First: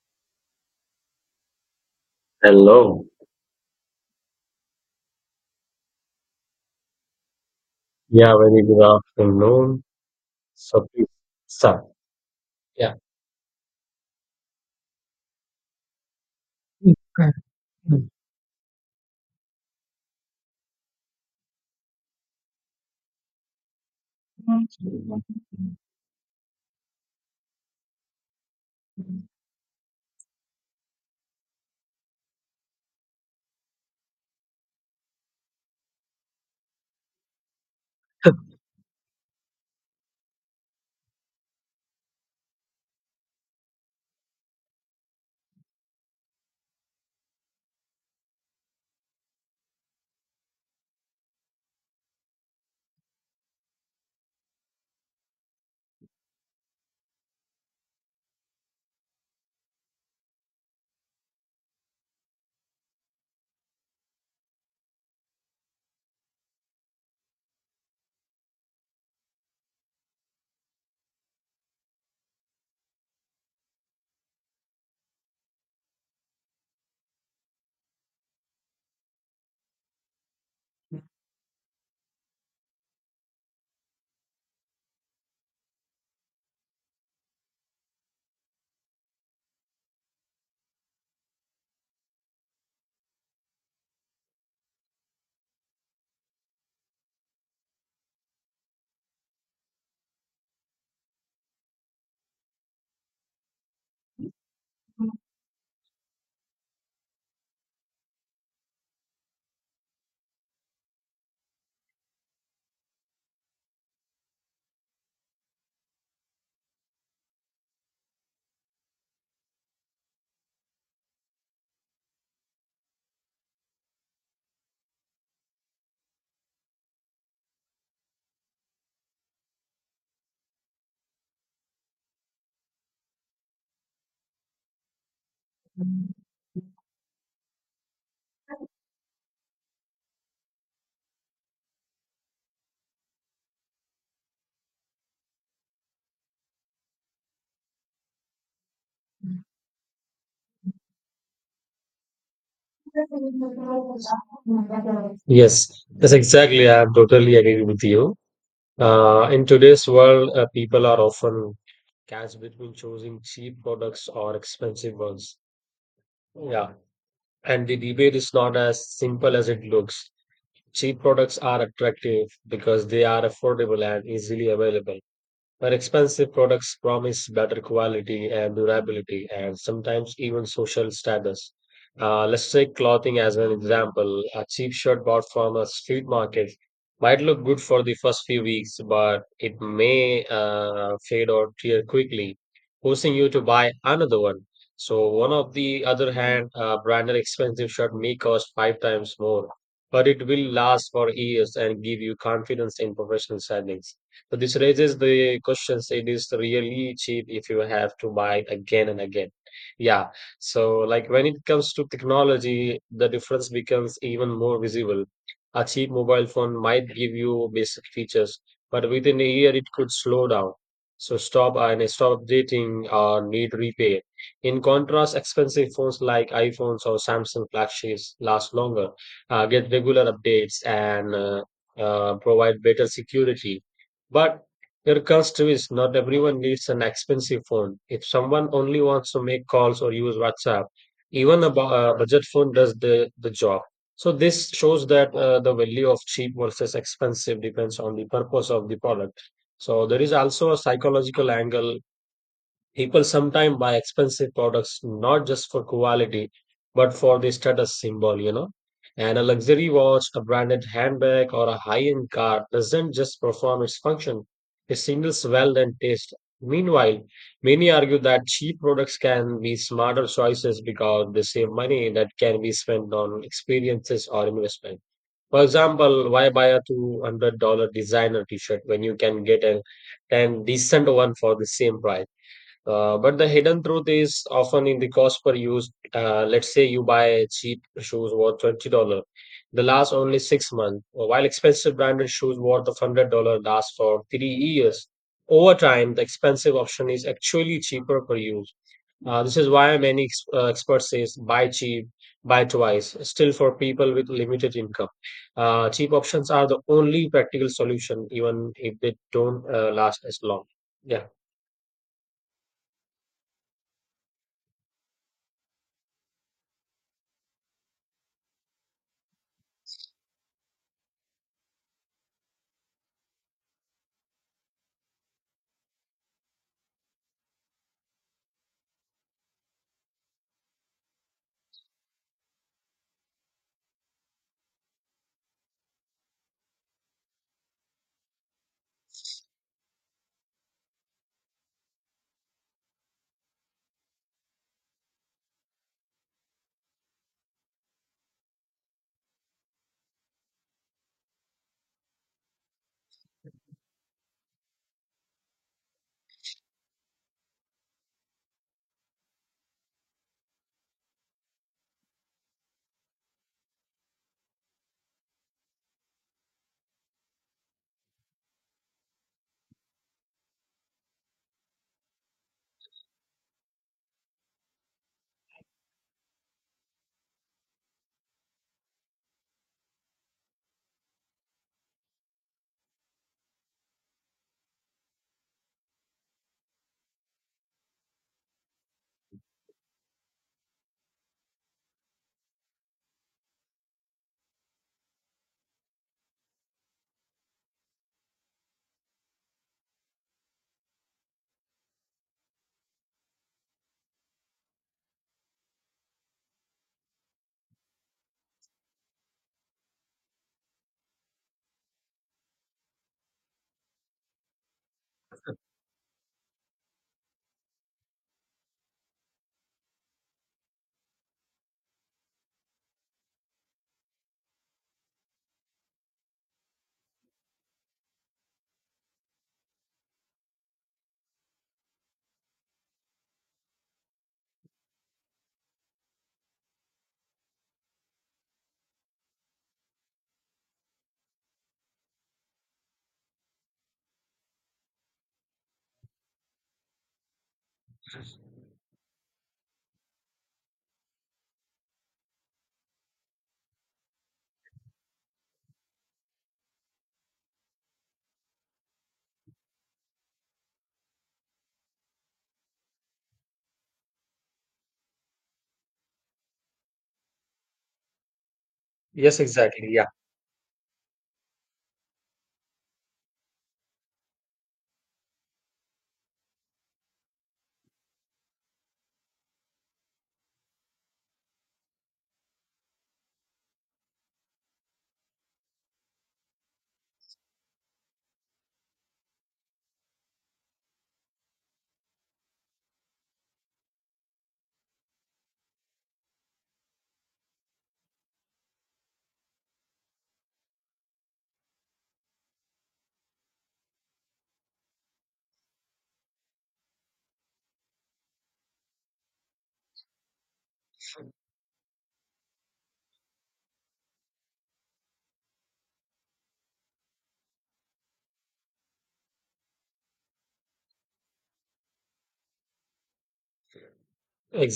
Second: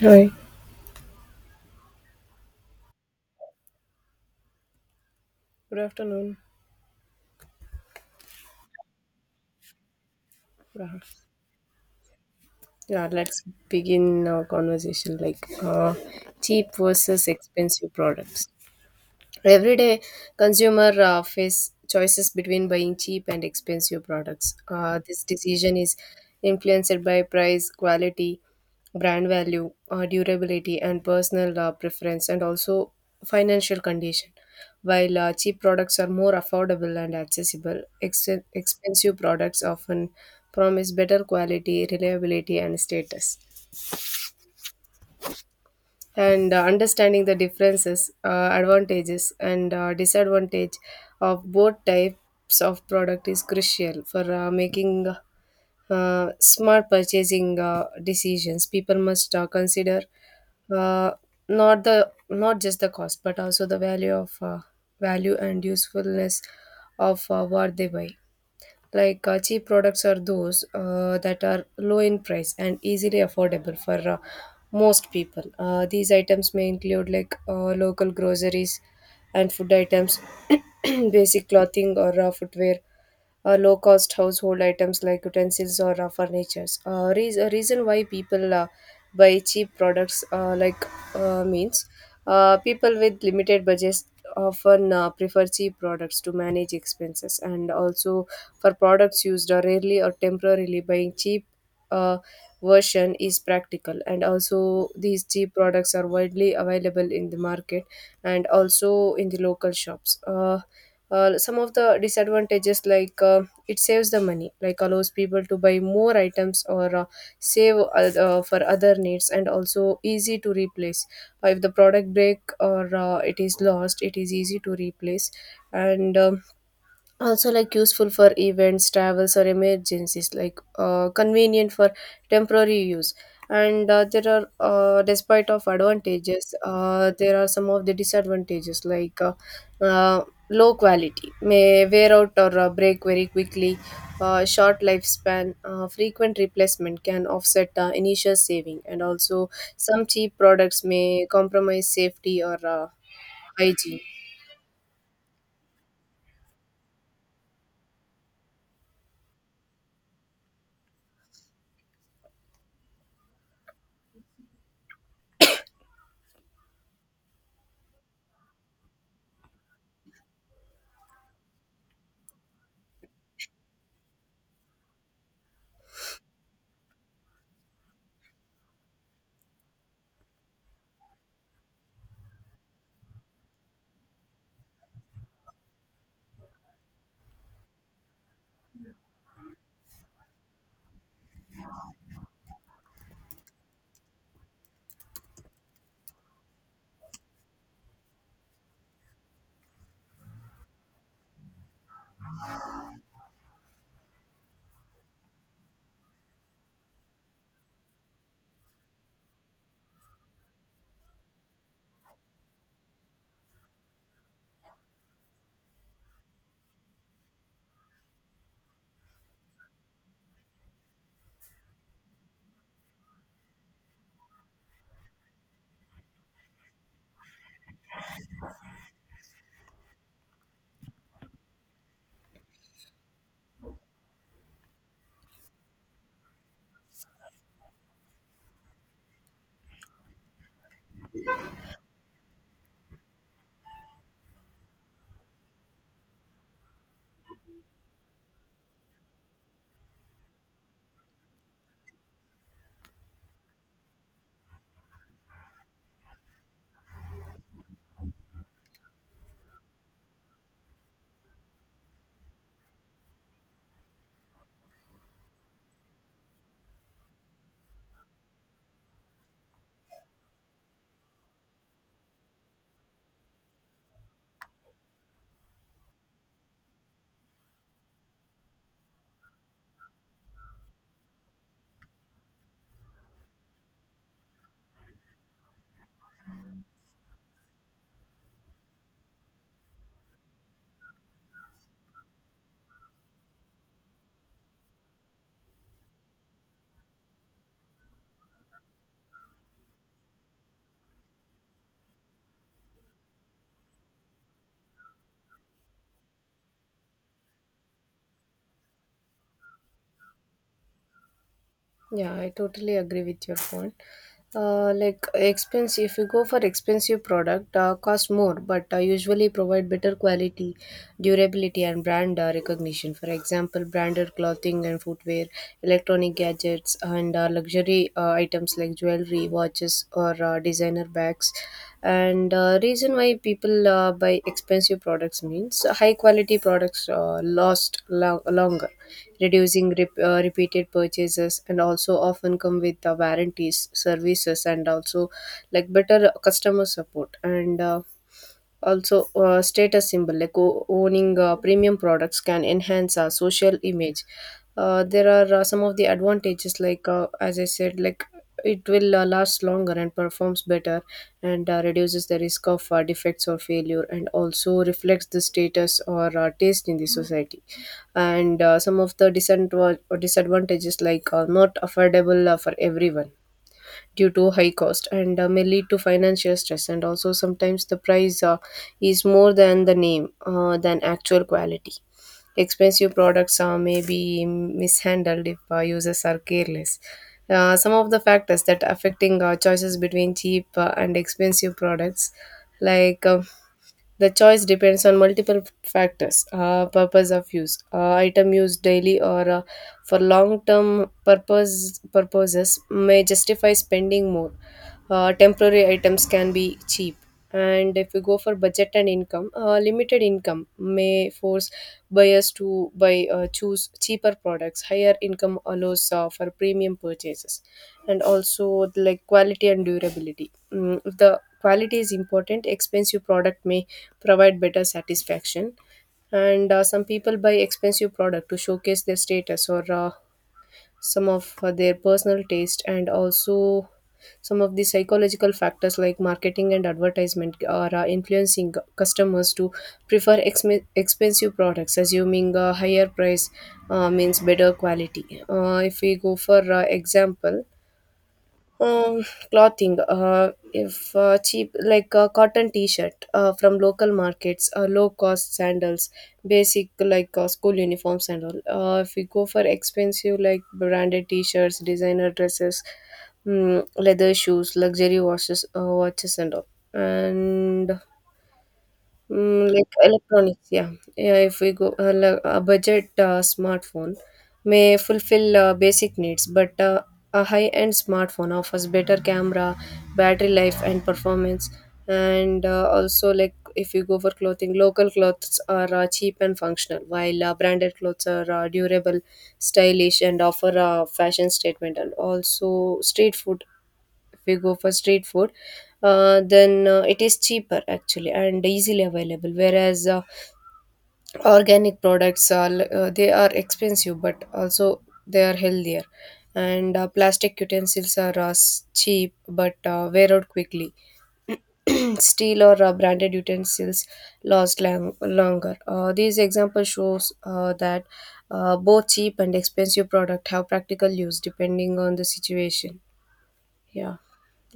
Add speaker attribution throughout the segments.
Speaker 1: Hi,
Speaker 2: Hello.
Speaker 1: good afternoon.
Speaker 2: Yeah, very good afternoon. So please
Speaker 1: Raha.
Speaker 2: start. Yeah.
Speaker 1: Yeah, let's begin our conversation cheap versus expensive products. Everyday consumer face choices between buying cheap and expensive products. This decision is influenced by price, quality, brand value, durability, and personal preference, and also financial condition. While cheap products are more affordable and accessible, expensive products often promise better quality, reliability, and status, and understanding the differences, advantages, and disadvantage of both types of product is crucial for making smart purchasing decisions. People must consider, uh, not just the cost, but also the value of value and usefulness of what they buy. Like cheap products are those that are low in price and easily affordable for most people. These items may include like local groceries and food items, basic clothing or footwear, low cost household items like utensils or furniture. A reason why people buy cheap products, like means people with limited budgets often prefer cheap products to manage expenses, and also for products used rarely or temporarily, buying cheap uh, version is practical, and also these cheap products are widely available in the market and also in the local shops. Uh, some of the disadvantages, like it saves the money, like allows people to buy more items or save for other needs, and also easy to replace. If the product break or it is lost, it is easy to replace, and also, like, useful for events, travels, or emergencies, like convenient for temporary use. And there are despite of advantages, there are some of the disadvantages, like uh, low quality may wear out or break very quickly, short lifespan, frequent replacement can offset initial saving, and also some cheap products may compromise safety or hygiene.
Speaker 2: Yes, yes, exactly. I am totally agree with you. In today's world, people are often caught between choosing cheap products or expensive ones. Yeah, and the debate is not as simple as it looks. Cheap products are attractive because they are affordable and easily available. But expensive products promise better quality and durability and sometimes even social status. Let's take clothing as an example. A cheap shirt bought from a street market might look good for the first few weeks, but it may fade or tear quickly, forcing you to buy another one. So, one of the other hand, a branded expensive shirt may cost five times more, but it will last for years and give you confidence in professional settings. So this raises the questions. It is really cheap if you have to buy it again and again. Yeah. So like when it comes to technology, the difference becomes even more visible. A cheap mobile phone might give you basic features, but within a year it could slow down. So stop and stop updating or need repair. In contrast, expensive phones like iPhones or Samsung flagships last longer, get regular updates, and provide better security but your curse too is not everyone needs an expensive phone. If someone only wants to make calls or use WhatsApp, even a budget phone does the job. So this shows that the value of cheap versus expensive depends on the purpose of the product. So there is also a psychological angle. People sometimes buy expensive products not just for quality, but for the status symbol, you know. And a luxury watch, a branded handbag, or a high-end car doesn't just perform its function, it signals wealth and taste. Meanwhile, many argue that cheap products can be smarter choices because they save money that can be spent on experiences or investment. For example, why buy a $200 designer t-shirt when you can get a 10 decent one for the same price? But the hidden truth is often in the cost per use. Let's say you buy cheap shoes worth $20, they last only 6 months, while expensive branded shoes worth of $100 last for 3 years. Over time, the expensive option is actually cheaper per use. This is why many experts says buy cheap, buy twice. Still, for people with limited income, cheap options are the only practical solution, even if they don't last as long. Yeah.
Speaker 1: Yeah, I totally agree with your point. Like expensive, if you go for expensive product, cost more, but usually provide better quality, durability, and brand recognition. For example, branded clothing and footwear, electronic gadgets, and luxury items like jewelry, watches, bags, or designer bags. And reason why people buy expensive products means high quality products longer, reducing repeated purchases, and also often come with warranties services, and also like better customer support, and also, status symbol, like owning premium products can enhance our social image. There are some of the advantages, like as I said, like it will last longer and performs better, and reduces the risk of defects or failure, and also reflects the status or taste in the society. And some of the disadvantages, like not affordable for everyone due to high cost, and may lead to financial stress, and also sometimes the price is more than the name than actual quality. Expensive products may be mishandled if users are careless. Uh, some of the factors that affecting our choices between cheap and expensive products, like uh, the choice depends on multiple factors: purpose of use, item used daily or for long term purposes may justify spending more, temporary items can be cheap. And If you go for budget and income, limited income may force buyers to buy choose cheaper products, higher income allows for premium purchases. And also, like quality and durability. Mm, if the quality is important, expensive product may provide better satisfaction. And some people buy expensive product to showcase their status or some of their personal taste. And also some of the psychological factors, like marketing and advertisement, are influencing customers to prefer expensive products, assuming a higher price means better quality. If we go for example, um, clothing, if cheap like a cotton t-shirt from local markets, low cost sandals, basic like school uniforms and all. If we go for expensive, like branded t-shirts, designer dresses, mm, leather shoes, luxury watches and all. And
Speaker 2: Yes.
Speaker 1: Mm,
Speaker 2: Exactly.
Speaker 1: like
Speaker 2: Yeah.
Speaker 1: electronics, yeah. Yeah, if we go a budget smartphone may fulfill basic needs, but a high-end smartphone offers better camera, battery life, and performance. And also, like if you go for clothing, local clothes are cheap and functional, while branded clothes are durable, stylish, and offer a fashion statement. And also, street food, if we go for street food then it is cheaper actually and easily available, whereas organic products are they are expensive, but also they are healthier. And plastic utensils are cheap but wear out quickly. Steel or branded utensils last longer. Uh, these examples shows that both cheap and expensive product have practical use depending on the situation, yeah.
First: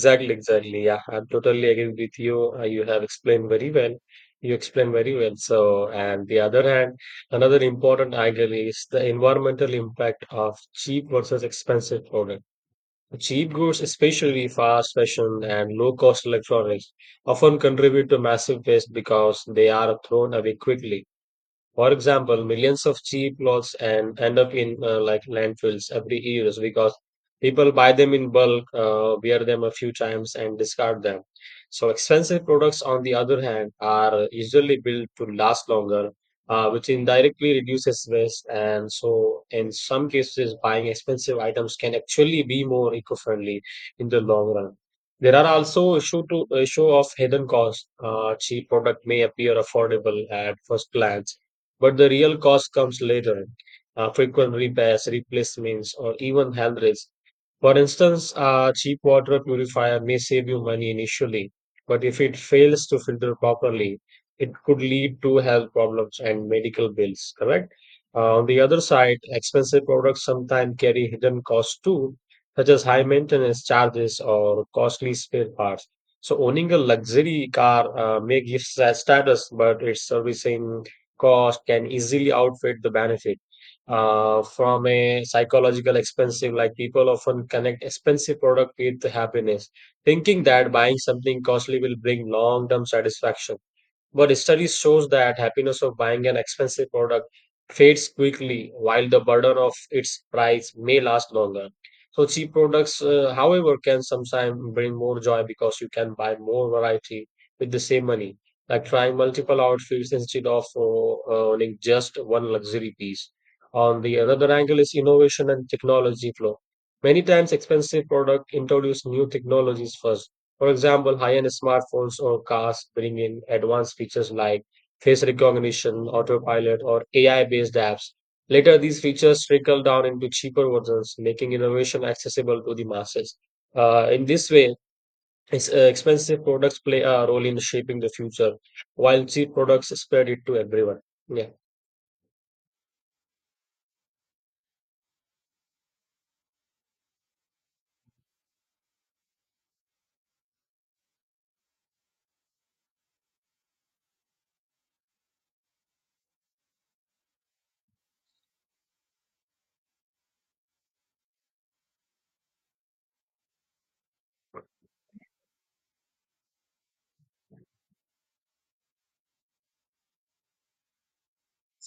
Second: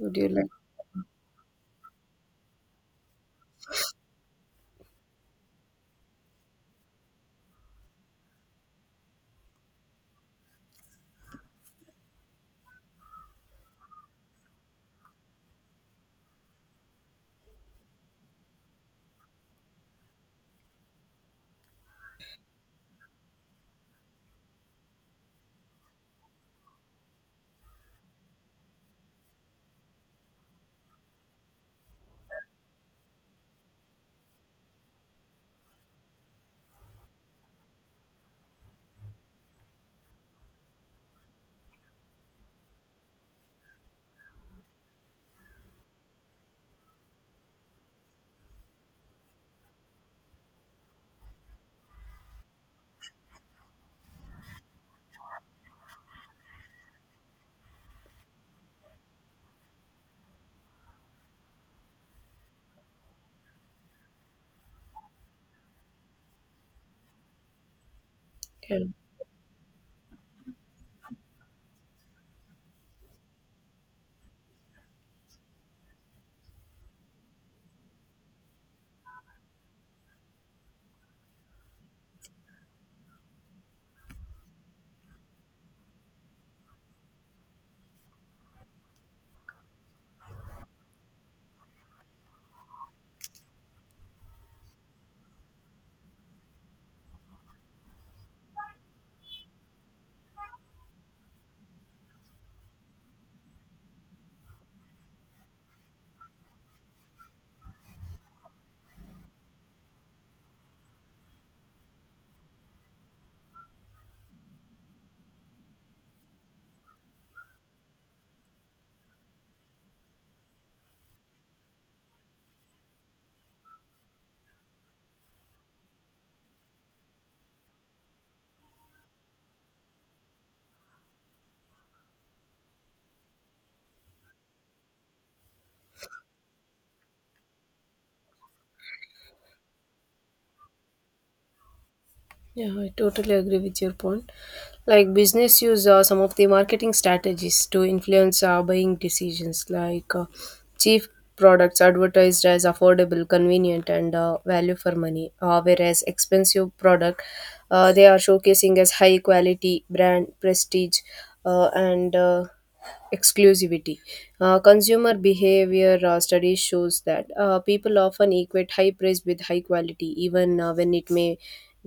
Speaker 1: Would you like
Speaker 2: exactly. Yeah, I totally agree with you. You have explained very well. You explained very well. So, and the other hand, another important angle is the environmental impact of cheap versus expensive product. Cheap goods, especially fast fashion and low cost electronics, often contribute to massive waste because they are thrown away quickly. For example, millions of cheap clothes and end up in like landfills every year because people buy them in bulk, wear them a few times, and discard them. So expensive products, on the other hand, are usually built to last longer, which indirectly reduces waste. And so, in some cases, buying expensive items can actually be more eco-friendly in the long run. There are also issue to issue of hidden costs. Cheap product may appear affordable at first glance but the real cost comes later. Frequent repairs, replacements, or even health risks. For instance, a cheap water purifier may save you money initially, but if it fails to filter properly, it could lead to health problems and medical bills, correct? On the
Speaker 1: yeah.
Speaker 2: other side, expensive products sometimes carry hidden costs too, such as high maintenance charges or costly spare parts. So owning a luxury car may give status, but its servicing cost can easily outweigh the benefit. From a psychological expensive, like people often connect expensive product with happiness, thinking that buying something costly will bring long-term satisfaction. But studies shows that happiness of buying an expensive product fades quickly, while the burden of its price may last longer. So cheap products, however, can sometimes bring more joy because you can buy more variety with the same money, like trying multiple outfits instead of owning just one luxury piece. On the another angle is innovation and technology flow. Many times, expensive product introduce new technologies first, for example, high-end smartphones or cars bring in advanced features like face recognition, autopilot, or AI-based apps. Later, these features trickle down into cheaper versions, making innovation accessible to the masses. In this way, expensive products play a role in shaping the future, while cheap products spread it to everyone. Yeah.
Speaker 1: Yeah, I totally agree with your point. Like business use some of the marketing strategies to influence buying decisions, like cheap products advertised as affordable, convenient, and value for money, whereas expensive product, they are showcasing as high quality, brand prestige, and exclusivity. Consumer behavior studies shows that people often equate high price with high quality, even when it may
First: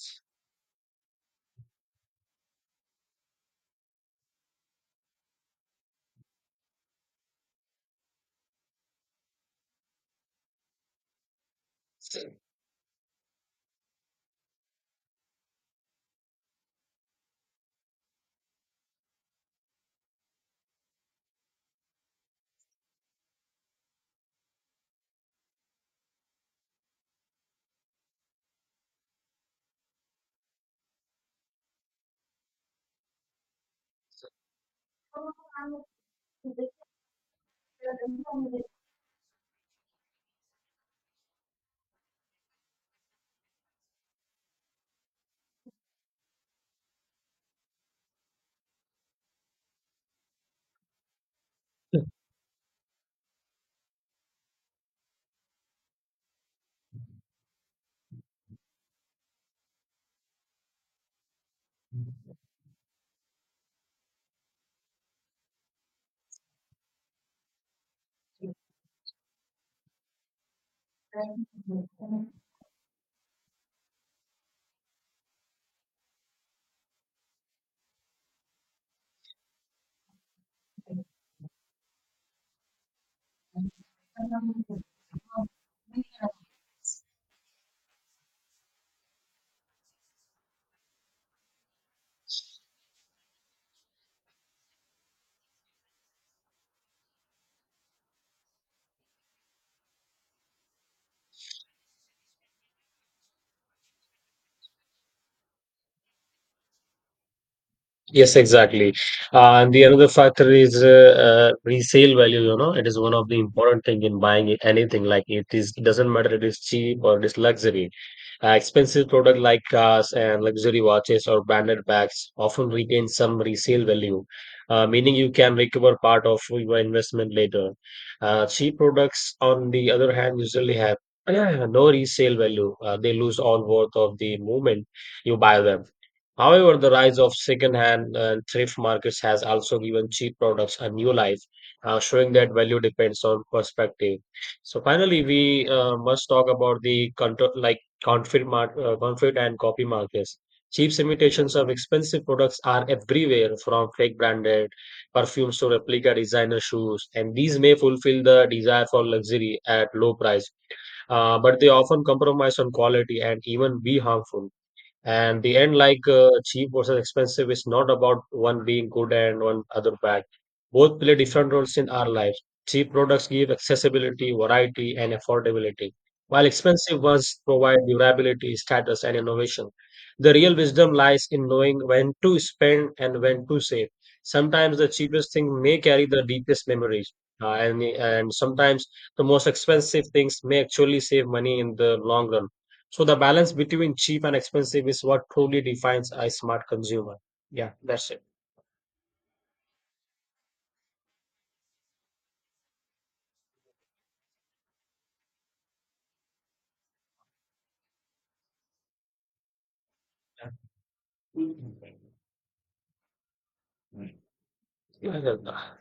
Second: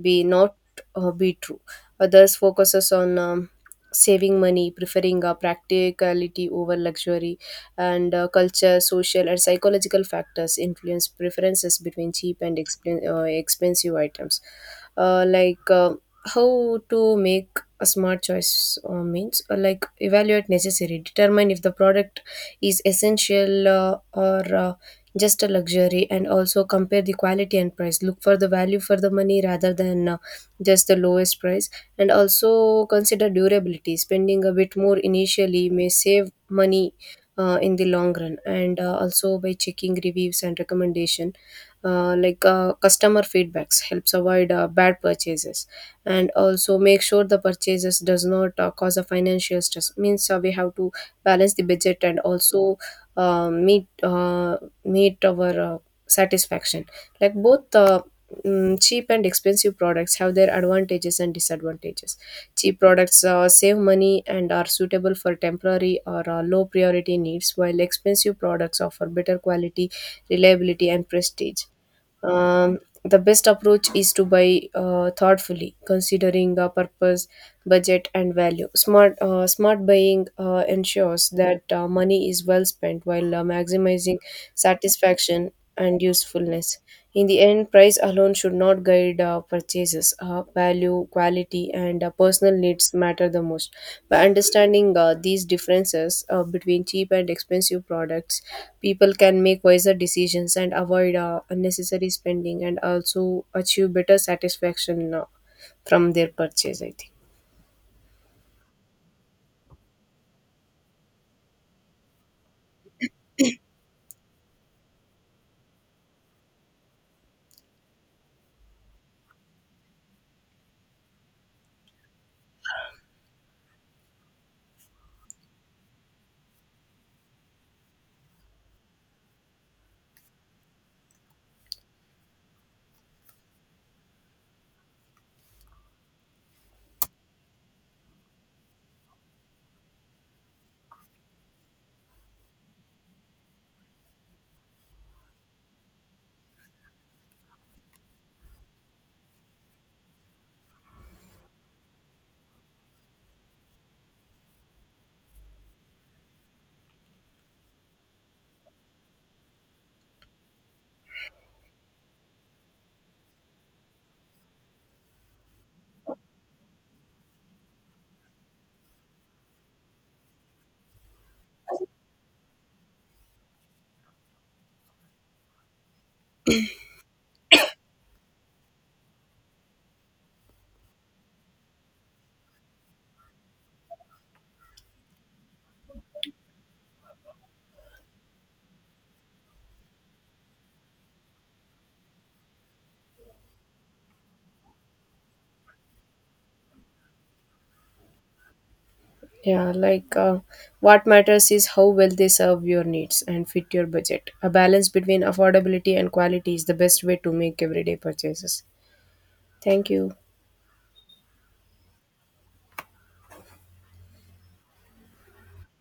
Speaker 1: be not be true. Others focuses on saving money, preferring practicality over luxury, and culture, social, and psychological factors influence preferences between cheap and expensive items. Uh, like uh, how to make a smart choice means like evaluate necessary, determine if the product is essential or just a luxury, and also compare the quality and price, look for the value for the money rather than just the lowest price, and also consider durability, spending a bit more initially may save money in the long run. And also, by checking reviews and recommendation, customer feedbacks helps avoid bad purchases. And also make sure the purchases does not cause a financial stress, means we have to balance the budget, and also uh, meet uh, meet our satisfaction. Like both, mm, cheap and expensive products have their advantages and disadvantages. Cheap products save money and are suitable for temporary or low priority needs, while expensive products offer better quality, reliability, and prestige. The best approach is to buy thoughtfully, considering purpose, budget, and value. Smart buying ensures that money is well spent while maximizing satisfaction and usefulness. In the end, price alone should not guide purchases. Value, quality, and personal needs matter the most. By understanding these differences between cheap and expensive products, people can make wiser decisions and avoid unnecessary spending, and also achieve better satisfaction from their purchase, I think.
Speaker 2: Yes, exactly. And the another factor is resale value. You know, it is one of the important thing in buying anything. Like it is it doesn't matter it is cheap or it is luxury. Expensive products like cars and luxury watches or branded bags often retain some resale value, meaning you can recover part of your investment later. Cheap products, on the other hand, usually have no resale value. They lose all worth of the moment you buy them. However, the rise of second-hand and thrift markets has also given cheap products a new life, showing that value depends on perspective. So finally, we must talk about the control, like counterfeit, counterfeit and copy markets. Cheap imitations of expensive products are everywhere, from fake branded perfumes to replica designer shoes, and these may fulfill the desire for luxury at low price, but they often compromise on quality and even be harmful. And the end like cheap versus expensive is not about one being good and one other bad. Both play different roles in our lives. Cheap products give accessibility, variety, and affordability, while expensive ones provide durability, status, and innovation. The real wisdom lies in knowing when to spend and when to save. Sometimes the cheapest thing may carry the deepest memories, and sometimes the most expensive things may actually save money in the long run. So the balance between cheap and expensive is what truly defines a smart consumer. Yeah, that's it.
Speaker 1: Yeah, what matters is how well they serve your needs and fit your budget. A balance between affordability and quality is the best way to make everyday purchases. Thank you.
Speaker 2: Yeah. Yeah, yeah, yeah.